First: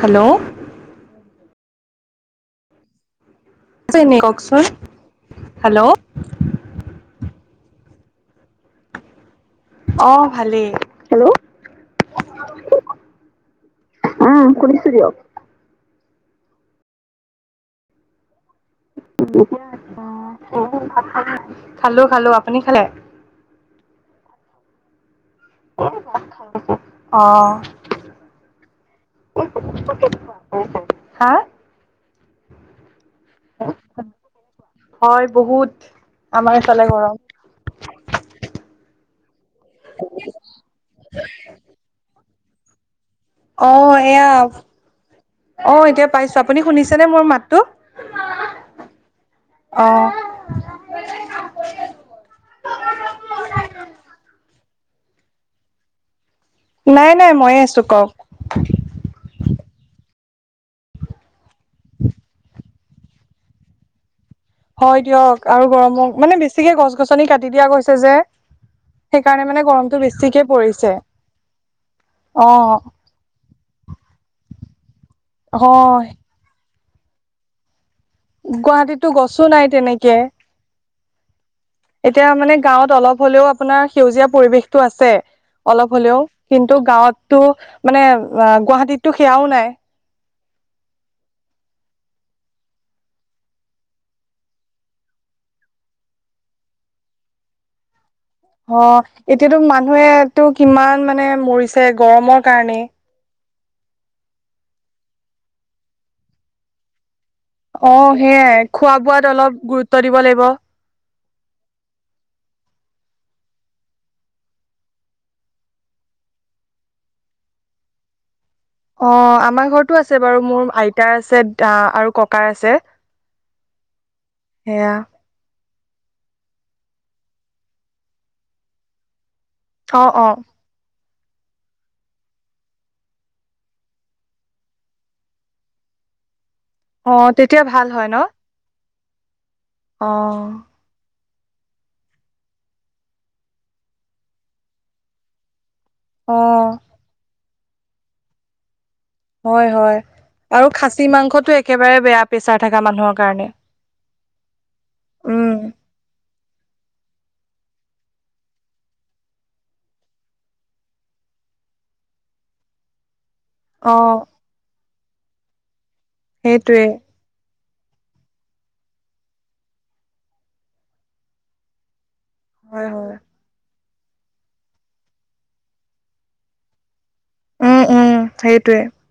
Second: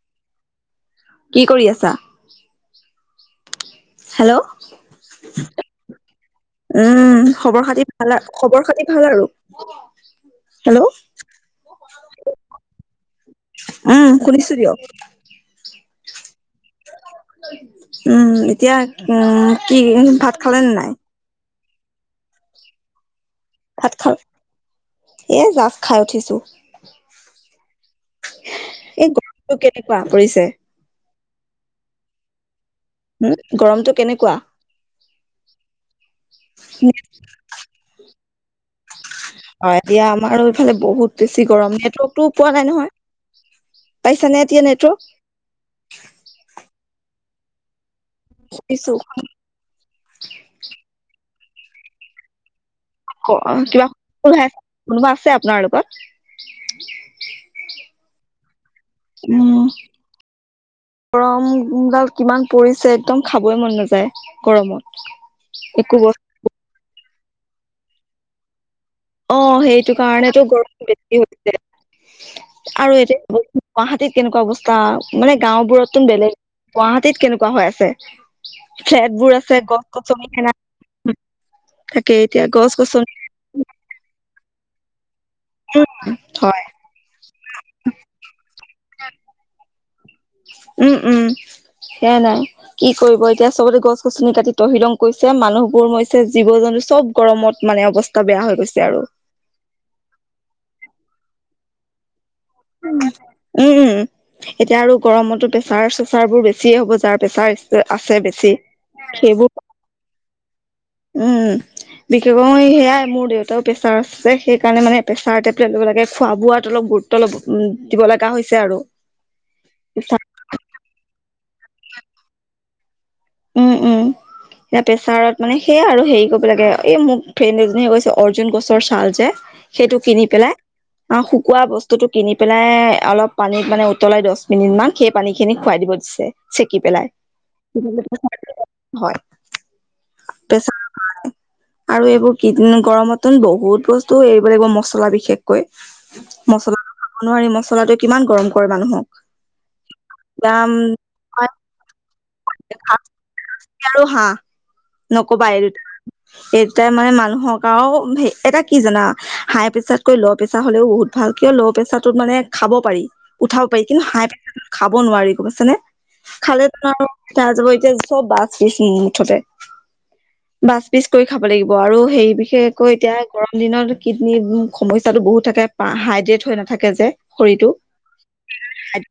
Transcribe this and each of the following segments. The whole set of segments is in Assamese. হেল্ল' কি কৰি আছা? আছে নি হেল্ল' কওকচোন হেল্ল' উম, খবৰ খাতি ভাল, খবৰ খাতি ভাল আৰু? অহ ভালেই, হেল্ল। উম, শুনিছো দিয়ক। উম। এতিয়া, উম কি ভাত খালেনে নাই? খালো, খালো। আপুনি খালে? ভাত খালে? এ জাষ্ট খাই উঠিছো। অ এই গৰমটো কেনেকুৱা পৰিছে। হা। উম গৰমতটো কেনেকুৱা? হয় বহুত আমাৰ ফালে গৰম। অ এতিয়া আমাৰ এইফালে বহুত বেছি গৰম নেটৱৰ্কতটো পোৱা নাই নহয়। অ এয়া পাইছানে এতিয়া নেটৱৰ্ক অ এতিয়া পাইছো আপুনি শুনিছেনেে মোৰ মাতটো? ছ অ কিবা কোনোবা আছে আপোনাৰ লগত। নাই নাই ময়ে আছো কওক উম। গৰমডাল কিমান পৰিছে একদম খাবই মন নাযায়। গৰমত হয় দিয়ক আৰু একো বস্তু গৰমক মানে বেছিকে গছ গছনি কাটি দিয়া গৈছে যে। অ সেইকাৰণে মানে সেইটো গৰমটো বেছিকে কাৰণেতো গৰম পৰিছে বেছি হৈছে। অ আৰু এতিয়া গুৱাহাটী। কেনেকুৱা অৱস্থা মানে অ গাঁওবোৰত বেলেগ গুৱাহাটীত কেনেকুৱা হৈ আছে গুৱাহাটীততো ফ্লেট বোৰ গছো আছে নাই গছ তেনেকে গছনি সেনা থাকে এতিয়া মানে গছ গাঁৱত গছনি অলপ হলেও আপোনাৰ সেউজীয়া পৰিৱেশটো আছে অলপ হ'লেও হয় কিন্তু গাঁৱতটো মানে গুৱাহাটীততো সেয়াও নাই ওম ওম সেয়া নাই কি কৰিব এতিয়া চবতে গছ গছনি কাটি তহি লং কৰিছে মানুহবোৰ মৰিছে হৈছে জীৱ জন্তু চব গৰমত মাৰে অৱচ অ এতিয়াতো মানুহেটো কিমান মানে মৰিছে গৰমৰ কাৰণে উম, এতিয়া আৰু গৰমতো প্ৰেছাৰ চেচাৰ বোৰ বেছি হ'ব। যাৰ প্ৰেছাৰ অ আছে বেছি সেয়াই খোৱা বোৱাত সেইবো, অলপ গুৰুত্ব দিব লাগিব উম। বিশেষক সেয়াই মোৰ দেউতাও প্ৰেচাৰ আছে। সেইকাৰণে মানে প্ৰেছাৰ টেবলেট দিব লাগে। খোৱা-বোৱাত অলপ গুৰুত্ব তলৱ দিব লগা হৈছে আৰু অ, আমাৰ ঘৰতো আছে বাৰু। মোৰ আইতাৰ আছে দা আৰু ককাৰ আছে। উম, উম এ সেয়া পেছাৰত মানে সেইয়া আৰু হেৰি কৰিব লাগে। এই মোক ফ্ৰেণ্ড এজনীয়ে কৈছে, অৰ্জুন গছৰ ছাল যে। সেইটো অ কিনি অ পেলাই অ, শুকোৱা বস্তুটো কিনি পেলাই অলপ পানীত মানে উতলাই দছ মিনিট মান সেই পানী খিনি খুৱাই দিব দিছে। চেকি পেলাই অ তেতিয়া ভাল হয় ন হয়। অ। প্ৰেছাৰ আৰু এইবোৰ কিডনী, গৰমতটো বহুত বস্তু এৰিব লাগিব মচলা বিশেষকৈ। অ মছলাটো খাব নোৱাৰি। মছলাটো কিমান গৰম কৰে মানুহক। হয়, হয় দাম আৰু খাচী মাংসটো একেবাৰে বেয়া প্ৰেছাৰ থাকা মানুহৰ কাৰণে। ঢেকিয়া আৰু হাঁহ? নকবা উম [unintelligible] এইটা মান মানুহক আৰু এটা কি জানা হাই প্ৰেছাৰতকৈ ল' প্ৰেছাৰ হলেও বহুত ভাল। এতিয়া ল' প্ৰেচাৰতো মানে খাব পাৰি। উঠাব পাৰি। কিন্তু অ হাই [unintelligible] খাব নোৱাৰি। গম পাইছা নে? খালে সেইটোৱে টোন আৰু [unintelligible] চব বাচ পিচ মুঠতে। বাচ পিচ কৰি খাব লাগিব আৰু হেই হয় বিশেষকৈ হয় এতিয়া গৰম দিনত কিডনীৰ সমস্যাটো বহুত থাকে। পা হাইড্ৰেড হৈ নাথাকে যে। শৰীৰটো উম উম সেইটোৱে [unintelligible] হাইড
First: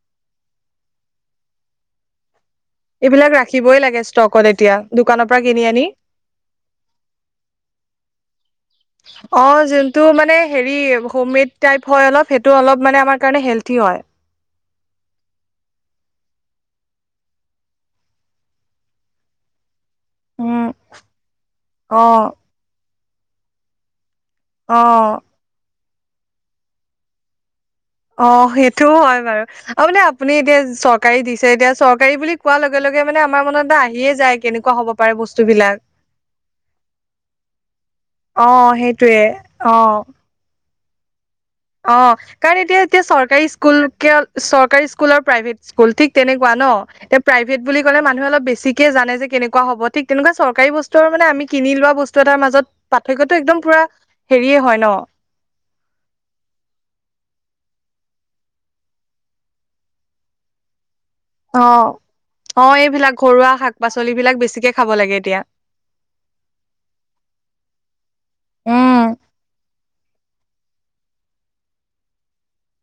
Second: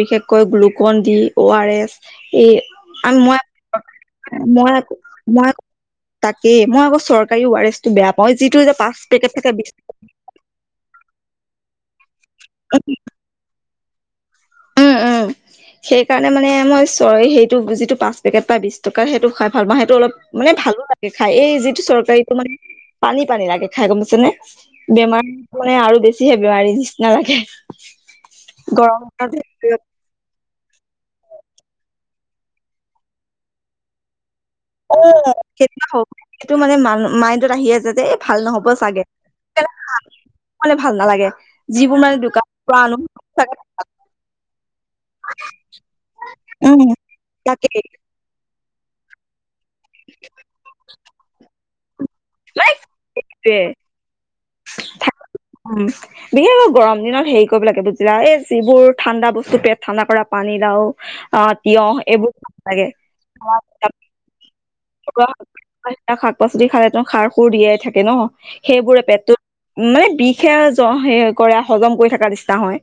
বিশেষকৈ গ্লুকনডি, অ আৰ এছ। এই আন মই দিবই লাগে ষ্টকত মই এতিয়া, দোকানৰ পৰা মই কিনি আনি তাকেই মই চৰকাৰী আৰছ টো বেয়া পাওঁ যিটো যে পাঁচ পেকেট থাকে বিশ অমিত টাইফৰ অলপ সেইটো অলপ মানে আমাৰ কাৰণে হেলঠি হয় উম উম সেই কাৰণে মানে মই চৰি সেইটো যিটো পাঁচ পেকেট বা বিশ টকা সেইটো খাই ভাল উম এটো অলপ মানে উম ভালো লাগে খাই এই যিটো অ চৰকাৰীটো মানে পানী পানী লাগে খাই গম পাইছে নে অ বেমাৰ মানে আৰু বেছিহে বেমাৰীৰ নিচিনা লাগে। অ, সেইটোও গৰম হয় বাৰু। আৰু মানে আপুনি দি চৰকাৰী দিছে এতিয়া। চৰকাৰী বুলি কোৱাৰ লগে লগে মানে আমাৰ মনত এটা আহিয়ে যায়। কেনেকুৱা হ'ব অ, পাৰে বস্তুবিলাক কেনেকোৱা হ'ব? এইটো মানে মা মাইণ্ডত আহিয়ে যায় যে এই ভাল অ নহ'ব চাগে। সেইটোৱে অ। নকলে ভাল নালাগে। অ, যিবোৰ মানে দোকানৰ কাৰ এতিয়া পৰা আনো এতিয়া চৰকাৰী চাগে স্কুল, চৰকাৰী স্কুল আৰু প্ৰাইভেট স্কুল ঠিক তেনেকুৱা। ন? উম এতিয়া প্ৰাইভেট তাকেই বুলি ক'লে মানুহে অলপ বেছি জানে যে কেনেকুৱা হব ঠিক তেনেকুৱা চৰকাৰী বস্তু মানে কিনি লোৱা বস্তু বস্তু এটাৰ মাজত মানে পাৰ্থক্যটো একদম পুৰা সেইটোৱে হেৰিয়ে হয় ন? উম বিশেষকৈ গৰম দিনত হেৰি কৰিব লাগে। বুজিলা? এ যিবোৰ ঠাণ্ডা বস্তু পেট ঠাণ্ডা কৰা পানী লাও অ তিয়হ এইবোৰ খাব অ লাগে। এইবিলাক ঘৰুৱা শাক পাচলিবিলাক [unintelligible] [unintelligible] বেছিকে খাব লাগে এতিয়া শাক-পাচলি খালেতো খাৰ খুৰ দিয়াই থাকে ন? সেইবোৰে পেটটোত মানে বিষহে য কৰে হজম কৰি থকা নিচিনা হয়।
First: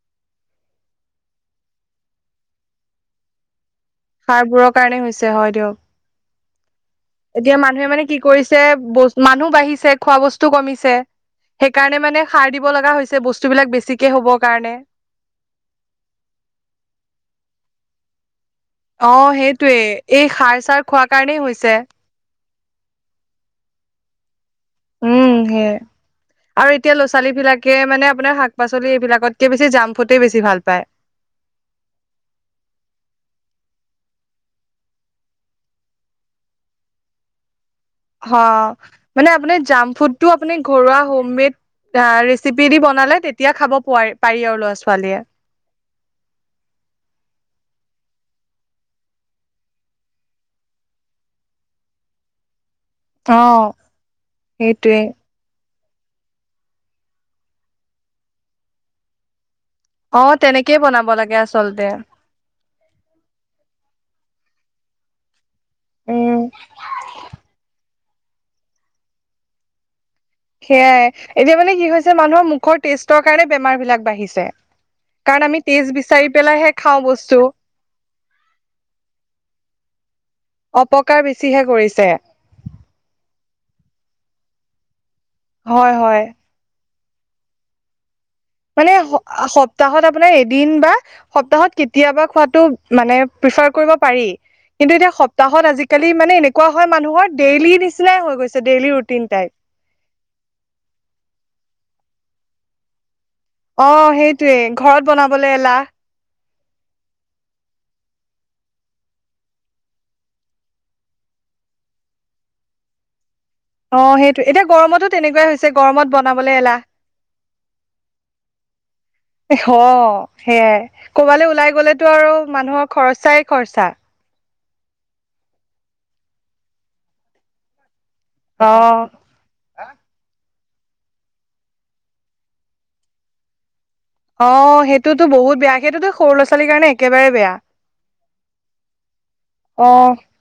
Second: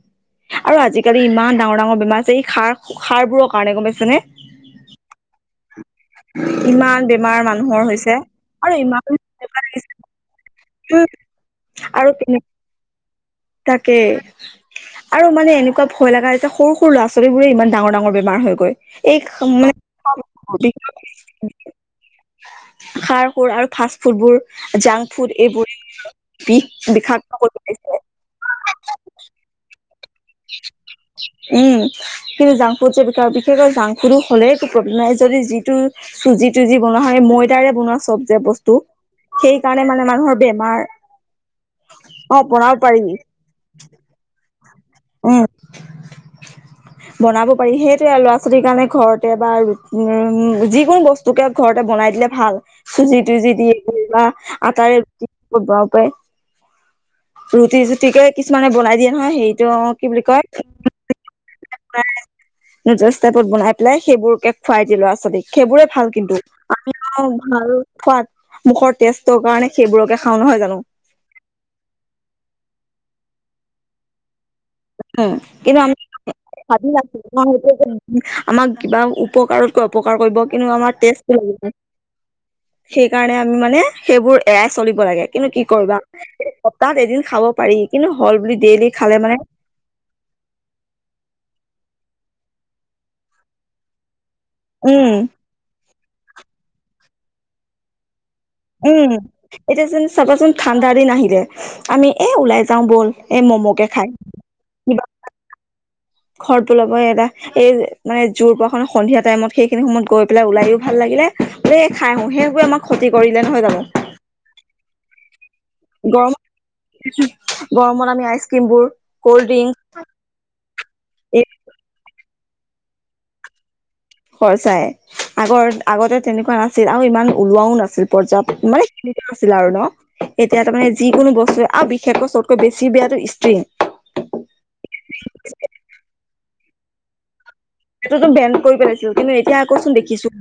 আৰু আজিকালি ইমান ডাঙৰ ডাঙৰ বেমাৰ আছে, এই সাৰ, সাৰ বোৰৰ কাৰণে। গম পাইছে নে সাৰবোৰৰ কাৰণে হৈছে হয় ইমান বেমাৰ দিয়ক। এতিয়া মানুহৰ মানুহে মানে হৈছে কি কৰিছে আৰু ইমান বছ মানুহ বেমাৰ লাগিছে। বাঢ়িছে, খোৱা বস্তু কমিছে। উম, সেই কাৰণে আৰু মানে তেনে সাৰ দিব লগা হৈছে বস্তুবিলাক তাকে বেছিকে হ'বৰ কাৰণে। আৰু মানে এনেকুৱা ভয় লগা হৈছে, সৰু ল'ৰা-ছোৱালী ইমান ডাঙৰ ডাঙৰ বেমাৰ হৈ গ, অ এই মানে, সেইটোৱে এই সাৰ চাৰ খোৱাৰ কাৰণেই হৈছে খাৰ-খুৰ আৰু ফাষ্ট ফুডবোৰ জাংক ফুড উম সেয়ে। এইবোৰ। বিষ আৰু এতিয়া বিষাক্ত ল'ৰা-ছোৱালী কৰি বিলাকে পেলাইছে মানে, আপোনাৰ শাক-পাচলি এইবিলাকতকে বেছি জাম ফুটেই বেছি ভাল পায় উম' কিন্তু জাং ফুদ যে বিকা বিশেষৈ তাংফুদু হ'লে একো প্ৰব্লেম নাই যদি যিটো চুজি তুজি বনোৱা হয়, মই তাৰে অ' মানে আপোনাৰ জাম মানে ফুডটো মানুহৰ আপুনি বেমাৰ ঘৰুৱা হোম মেড আহ অ ৰেচিপি বনাব দি পাৰি বনালে তেতিয়া খাব পোৱাৰি পাৰি আৰু ল'ৰা ছোৱালী। উম, বনাব পাৰিহে। ল'ৰা-ছোৱালীৰ কাৰণে ঘৰতে বা উম যিকোনো বস্তুকে ঘৰতে বনাই দিলে ভাল। চুজি অ তুজি দিয়ে কৰিবা, আটাৰে সেইটোৱে ৰুটি ৰুটি-চুটিকে কিছুমানে বনাই দিয়ে নহয়, সেইটো কি অ বুলি কয়? তেনেকেই বনাব লাগে আচলতে নজৰ ষ্টাইপত বনাই পেলাই সেইবোৰকে খুৱাই দিয়ে ল'ৰা-ছোৱালীক। সেইবোৰে ভাল উম কিন্তু, আমি ভাল সোৱাদ মুখৰ টেষ্টৰ কাৰণে সেইবোৰকে খাওঁ নহয় জানো সেয়াই এতিয়া মানে কি হৈছে, মানুহৰ মুখৰ টেষ্টৰ কাৰণে বেমাৰ বিলাক বাঢ়িছে। উম কাৰণ আমি কিন্তু টেজ বিচ ভাবি আছো, আমাৰ সেইটো যে আমাক কিবা উপকাৰতকৈ অপকাৰ কৰিব, কিন্তু আমাৰ তে [unintelligible] পিছে সেইকাৰণে আমি মানে সেইবোৰ এৰাই চলিব লাগে, কিন্তু কি হয় কৰিবা হয় এই সপ্তাহত এদিন খাব পাৰি, কিন্তু হ'ল বুলি ডেইলি খালে মানে প্তাহত আপোনাৰ এদিন বা সপ্তাহত কেতিয়াবা খোৱাটো মানে প্ৰফাৰ কৰিব পাৰি। কিন্তু এতিয়া উম সপ্তাহত আজিকালি মানে এনেকুৱা হয়, মানুহৰ ডেইলি নিচিনাই হৈ গৈছে। ডেইলি উম' ৰুটিন টাইপ এতিয়া যোন চাবাচোন ঠাণ্ডা দিন আহিলে আমি এ ওলাই যাওঁ ব'ল। এই ম'ম'কে অ খাই সেইটোৱে ঘৰত বনাবলৈ এলাহ। ঘৰত ওলাব এটা এই মানে জোৰ পোৱা খন সন্ধিয়া টাইমত সেইখিনি সময়ত গৈ পেলাই ওলাইও ভাল লাগিলে। খাই আহো, সেইবোৰে আমাক ক্ষতি কৰি অ' সেইটো এতিয়া গৰমতো তেনেকুৱাই হৈছে, গৰমত গৰম বনাবলৈ এলাহ। গৰমত আমি আইচক্ৰীমবোৰ, ক'ল্ড ড্ৰিংক- এই ক'বালৈ ওলাই গ'লেতটো আৰু মানুহৰ খৰচাই খৰচা। খৰচাই আগৰ আগতে তেনেকুৱা নাছিল, আৰু ইমান ওলোৱাও নাছিল। পৰ্যাপ্ত অ মানে, আছিল আৰু ন। এতিয়া তাৰমানে যিকোনো বস্তু, আৰু বিশেষকৈ চবতকৈ বেছি বেয়াটো ষ্টিং অ সেইটোতো বহুত বেয়া, সেইটোতো সৰু লৰা-ছোৱালীৰ কাৰণে একেবাৰে বেয়া। সেইটোতো বেন কৰি পেলাইছিল, কিন্তু এতিয়া অ আকৌচোন দেখিছো।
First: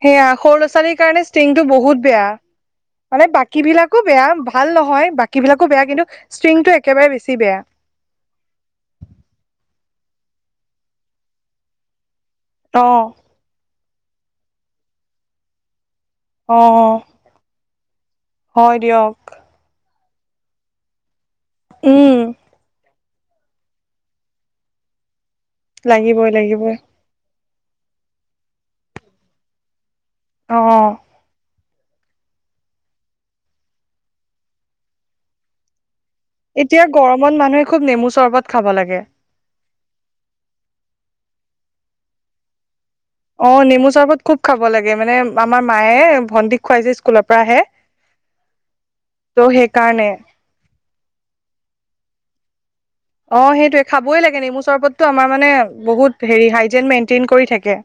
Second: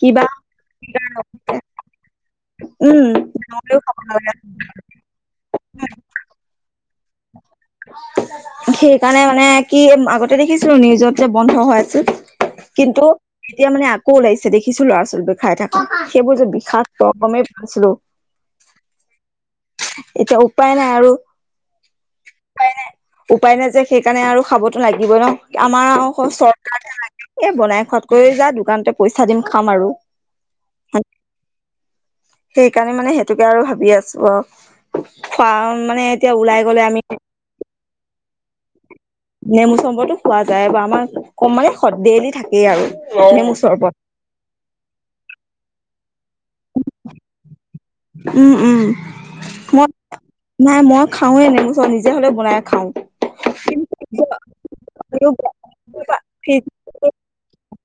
কিবা সেয়া সৰু ল'ৰা-ছোৱালীৰ কাৰণে ষ্টিংটো বহুত বেয়া। উম মানে বাকী বিলাকো খাব বেয়া, নালাগে ভাল নহয় বাকী বিলাকো বেয়া, কিন্তু ষ্টিং সেইকাৰণে মানে কি আগতে দেখিছিলো নিউজত যে বন্ধ হৈ আছিল, অ কিন্তু এতিয়া মানে ক' ওলাইছে দেখিছো ল'ৰা-ছোৱালীবো খাই থকা, সেইবোৰ যে অ বিষাক্ত গমেই পাৱা নাছিলো। হয় দিয়ক। এতিয়া উপায় নাই আৰু। উম উপায় নাই যে সেইকাৰণে আৰু খাবতো লাগিব ন, আমাৰ আৰু লাগিবই লাগিবই চৰকাৰহে লাগে। এ বনাই খোৱাতকৈ যা দোকানতে পইচা দিম খাম আৰু। অ সেই কাৰণে মানে সেইটোকে আৰু ভাবি আছো অ, কাৰণ মানে এতিয়া ওলাই গলে এতিয়া আমি গৰমত মানুহে খুব নেমু চৰবত খাব লাগে। নেমু চৰবতো খোৱা যায়, বা আমাৰ কম মানে ডেইলি থাকেই আৰু। অ, নেমু চৰবত খুব খাব লাগে। মানে আমাৰ মায়ে ভণ্টিক খুৱাই যে, স্কুলৰ পৰা আহে। উম-উম, ত' মই, সেইকাৰণে নাই মই খাওঁৱে নেমু চৰবত নিজে হ'লেও বনাই। খাওঁ অ, সেইটোৱে খাবই কিন্তু লাগে নেমু চৰবতো আমাৰ মানে বহুত হেৰি হাইজেন মেইনটেইন কৰি থাকে।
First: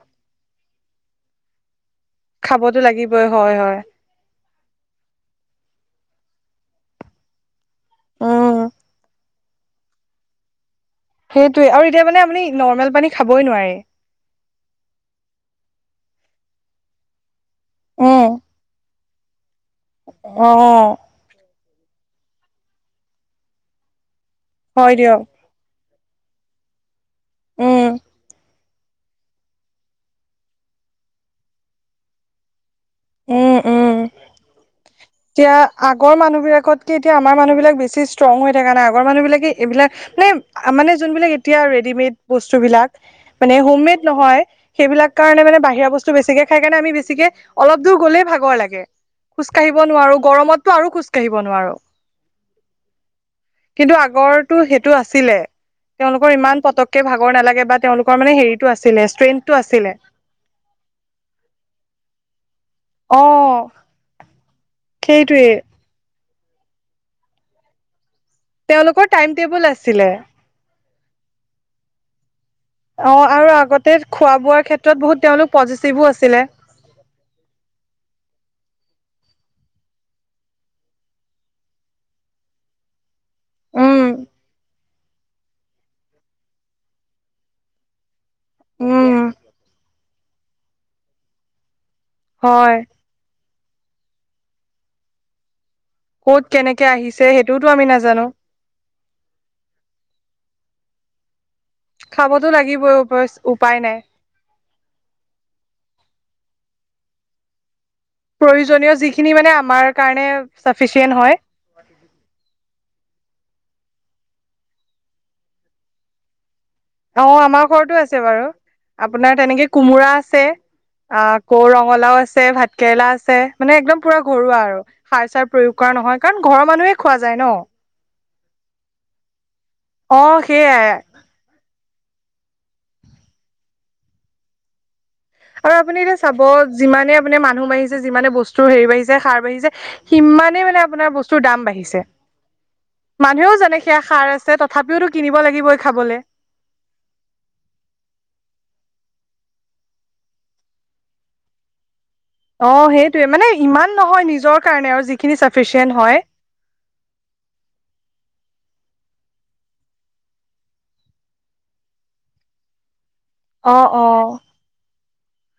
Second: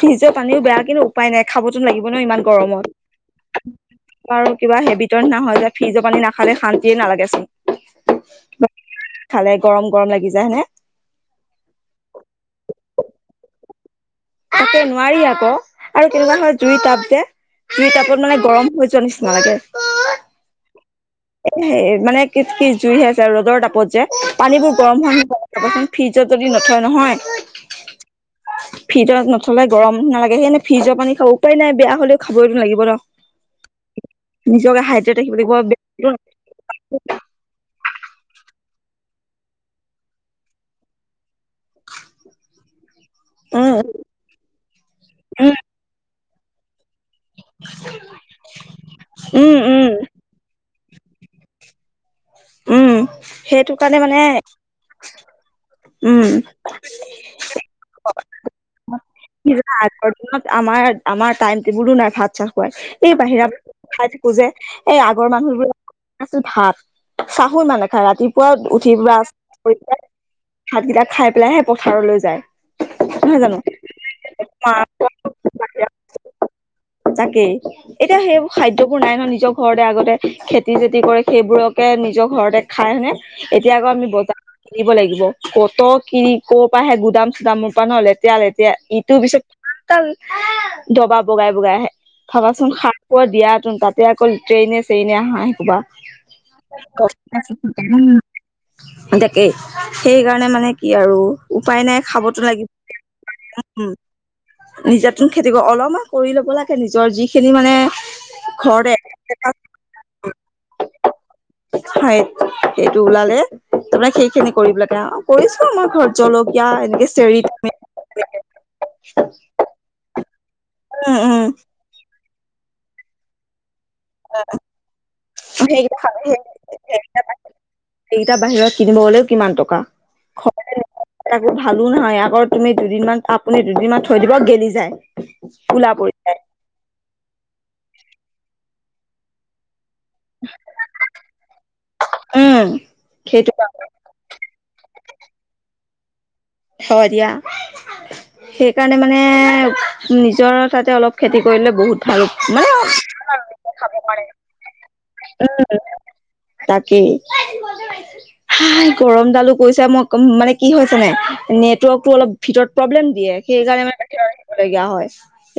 ফ্ৰিজৰ পানীও বেয়া, কিন্তু উপায় নাই খাবতো লাগিব ন ইমান খাবতো গৰমত। লাগিবই হয় হয় আৰু কিবা হেবিতৰ নিচিনা হয় যে, ফ্ৰিজৰ পানী নাখালে শান্তিয়ে নালাগে চোন। উম খালে গৰম-গৰম লাগি যায়, হয়নে? সেইটোৱে আৰু এতিয়া মানে আপুনি নৰ্মেল পানী খাবই নোৱাৰে। তাকে নোৱাৰি আকৌ আৰু কেনেকুৱা হয় জুই টাব যে, জুই টাবত উম মানে গৰম হৈ যোৱা নিচিনা নালাগে অ সেই মানে কি-কি জুই হে আছে ৰ'দৰ তাপত যে, পানীবোৰ গৰম হয়, নহয় চাবচোন। ফ্ৰিজত যদি নথয়, নহয় উম ফ্ৰিজত নথলে গৰম নালাগে, সেইকাৰণে ফ্ৰিজৰ পানী খাওঁ, উপায় নাই বেয়া হ'লেও খাবইতো লাগিব উম, উম। ন। নিজকে হাইড্ৰেট ৰাখিব এতিয়া লাগিব। আগৰ মানুহবিলাকত কে এতিয়া আমাৰ মানুহবিলাক বেছি ইষ্ট্ৰং হৈ থকা নাই, আগৰ মানুহ বিলাকে এইবিলাক মানে-মানে যোনবিলাক এতিয়া ৰেডিমেড বস্তু বিলাক মানে উম হোমমেড নহয়, সেইবিলাক কাৰণে উম মানে বাহিৰা বস্তু চ বেছিকে খাই কাৰণে আমি বেছিকে, অলপ দূৰ গলেই ভাগৰ লাগে, খোজ উম কাঢ়িব উম নোৱাৰো। গৰমত মইতো আৰু খোজ কাঢ়িব নোৱাৰো। উম সেইটো কাৰণে কিন্তু মানে আগৰটো সেইটো আছিলে উম তেওঁলোকৰ ইমান পতককে ভাগৰ নালাগে বা তেওঁলোকৰ মানে হেৰিটো আছিলে, ষ্ট্ৰেইন কি টো জানা আছিলে। আগৰ দিনত আমাৰ আমাৰ টাইম-টেবোলো নাই। ভাত-চাত এই বাহিৰত অ', খাই থাকো যে, এই আগৰ সেইটোৱে। মানুহবোৰৰ আছিল ভাত চাহহো ইমান নাখায়, ৰাতিপুৱা উঠি তেওঁলোকৰ ব্ৰাছ টাইম টেবুল কৰি আছিলে পেলাই, ভাতকেইটা। খাই পেলাইহে পথাৰলৈ যায়। অ, নহয় আৰু জানো আগতে খোৱা-বোৱাৰ মাৰ ক্ষেত্ৰত বহুত তেওঁলোক বাহিৰা পজিচিভো আছিলে। তাকেই, এতিয়া সেইবোৰ খাদ্য। বোৰ নাই ন, নিজৰ ঘৰতে আগতে খেতি-বেতি কৰে, সেইবোৰকে নিজৰ ঘৰতে খাই, হয়নে? এতিয়া আকৌ উম আমি বজাৰত কিনিব লাগিব, ক'ত কিনি, ক'ৰ পৰা সে গুদাম-চুদামৰ পৰা নহ'লে। এতিয়া লেতেৰা, উম ইটোৰ পিছত দবা বগাই- বগাই আহে। ভাবাচোন হয় খাৰ খোৱা দিয়া হেতেন, তাতে অকল ট্ৰেইনে-চ্ৰেইনে আহা হেতেন‌ বা ক'ত কেনেকে আহিছে সেইটোওতো আমি নাজানো তাকেই, সেইকাৰণে মানে কি আৰু উপায় নাই, খাবতো উপায় লাগিব। নাই নিজাতন খেতি অলপমান কৰি ল'ব লাগে। নিজৰ যিখিনি মানে প্ৰয়োজনীয় ঘৰতে যিখিনি মানে, আমাৰ কাৰণে চাফিচিয়েণ্ট হয়। হয়, সেইটো ওলালে তাৰমানে সেইখিনি কৰিব লাগে, কৰিছো আমাৰ ঘৰত জল অ, আমাৰ ঘৰতো আছে বাৰু, আপোনাৰ তেনেকে কোমোৰা আছে। উম আ উম আকৌ ৰঙালাও আছে, ভাত কেৰেলা আছে, মানে একদম পুৰা ঘৰুৱা আৰু সাৰ-চাৰ প্ৰয়োগ কৰা সেইকেইটা নহয়, কাৰণ ঘৰৰ মানুহে খোৱা যায় ন। এইকেইটা বাহিৰত কিনিব গলেও কিমান টকা, অ ঘৰ সেইয়াই অৱস্থাবোৰ ভালো নহয়। এইয়া অ, তুমি দুদিনমান, আপুনি দুদিনমান থৈ দিব গেলি যায়। আৰু ওলা আপুনি পৰি এতিয়া চাব যিমানে আপুনি মানুহ বাঢ়িছে, যিমানে বস্তুৰ হেৰি বাঢ়িছে, সাৰ বাঢ়িছে। সিমানেই মানে আপোনাৰ বস্তুৰ দাম বাঢ়িছে উম সেইটো মানুহেওঁ যানে সেয়া হা হয় দিয়া সেইকাৰণে মানে নিজৰ তাতে অলপ খেতি কৰিলে বহুত অ সেইটোয়ে মানে ইমান খাব নহয় পাৰে নিজৰ কাৰণে আৰু যিখিনি উ চাফিচিয়েণ্ট হয় তাকেই গৰম দালো কৈছা মই মানে কম কি হৈছে নে নেটৱৰ্কতটো অলপ ভিতৰত প্ৰব্লেম দিয়ে সেই অ কাৰণে অ মিব লগগা হয়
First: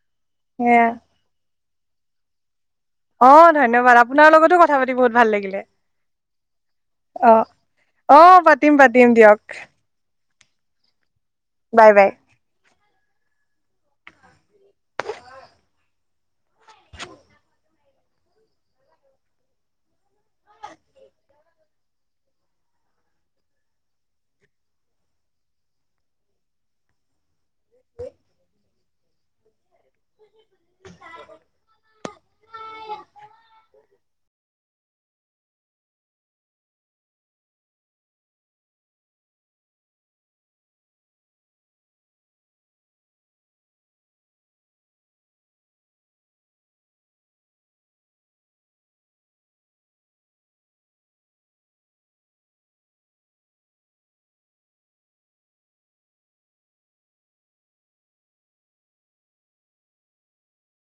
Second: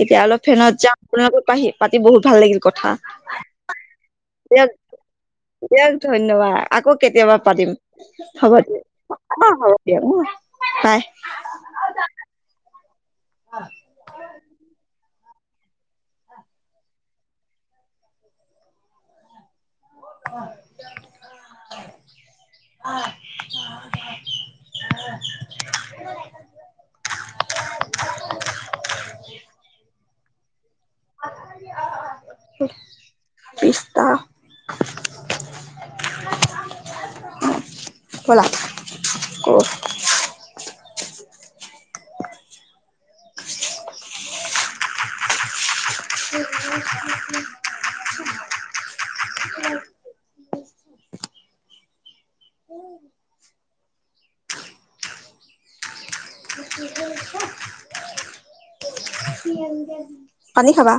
এতিয়া অলপ ফেনত সেয়া যাম আপ পাহি। পাতি বহু ভাল লাগিল। কথা অ ধন্যবাদ আপোনাৰ। লগতো দিয়ক কথা পাতি বহুত ভাল লাগিলে দিয়ক ধন্যবাদ আকৌ অ কেতিয়াবা পাতিম অ হ'ব পাতিম দিয়ক। পাতিম দিয়ক অ হব দিয়ক বাই। Bye bye. অ। অ অ। হ [unintelligible] উ [unintelligible] [unintelligible] পিছ্তা। বলা ক'। [unintelligible] উ [unintelligible] উ [unintelligible] পানী খাবা।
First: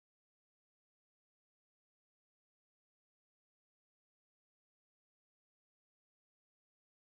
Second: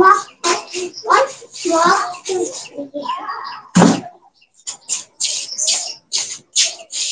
মাহ। [unintelligible] [unintelligible]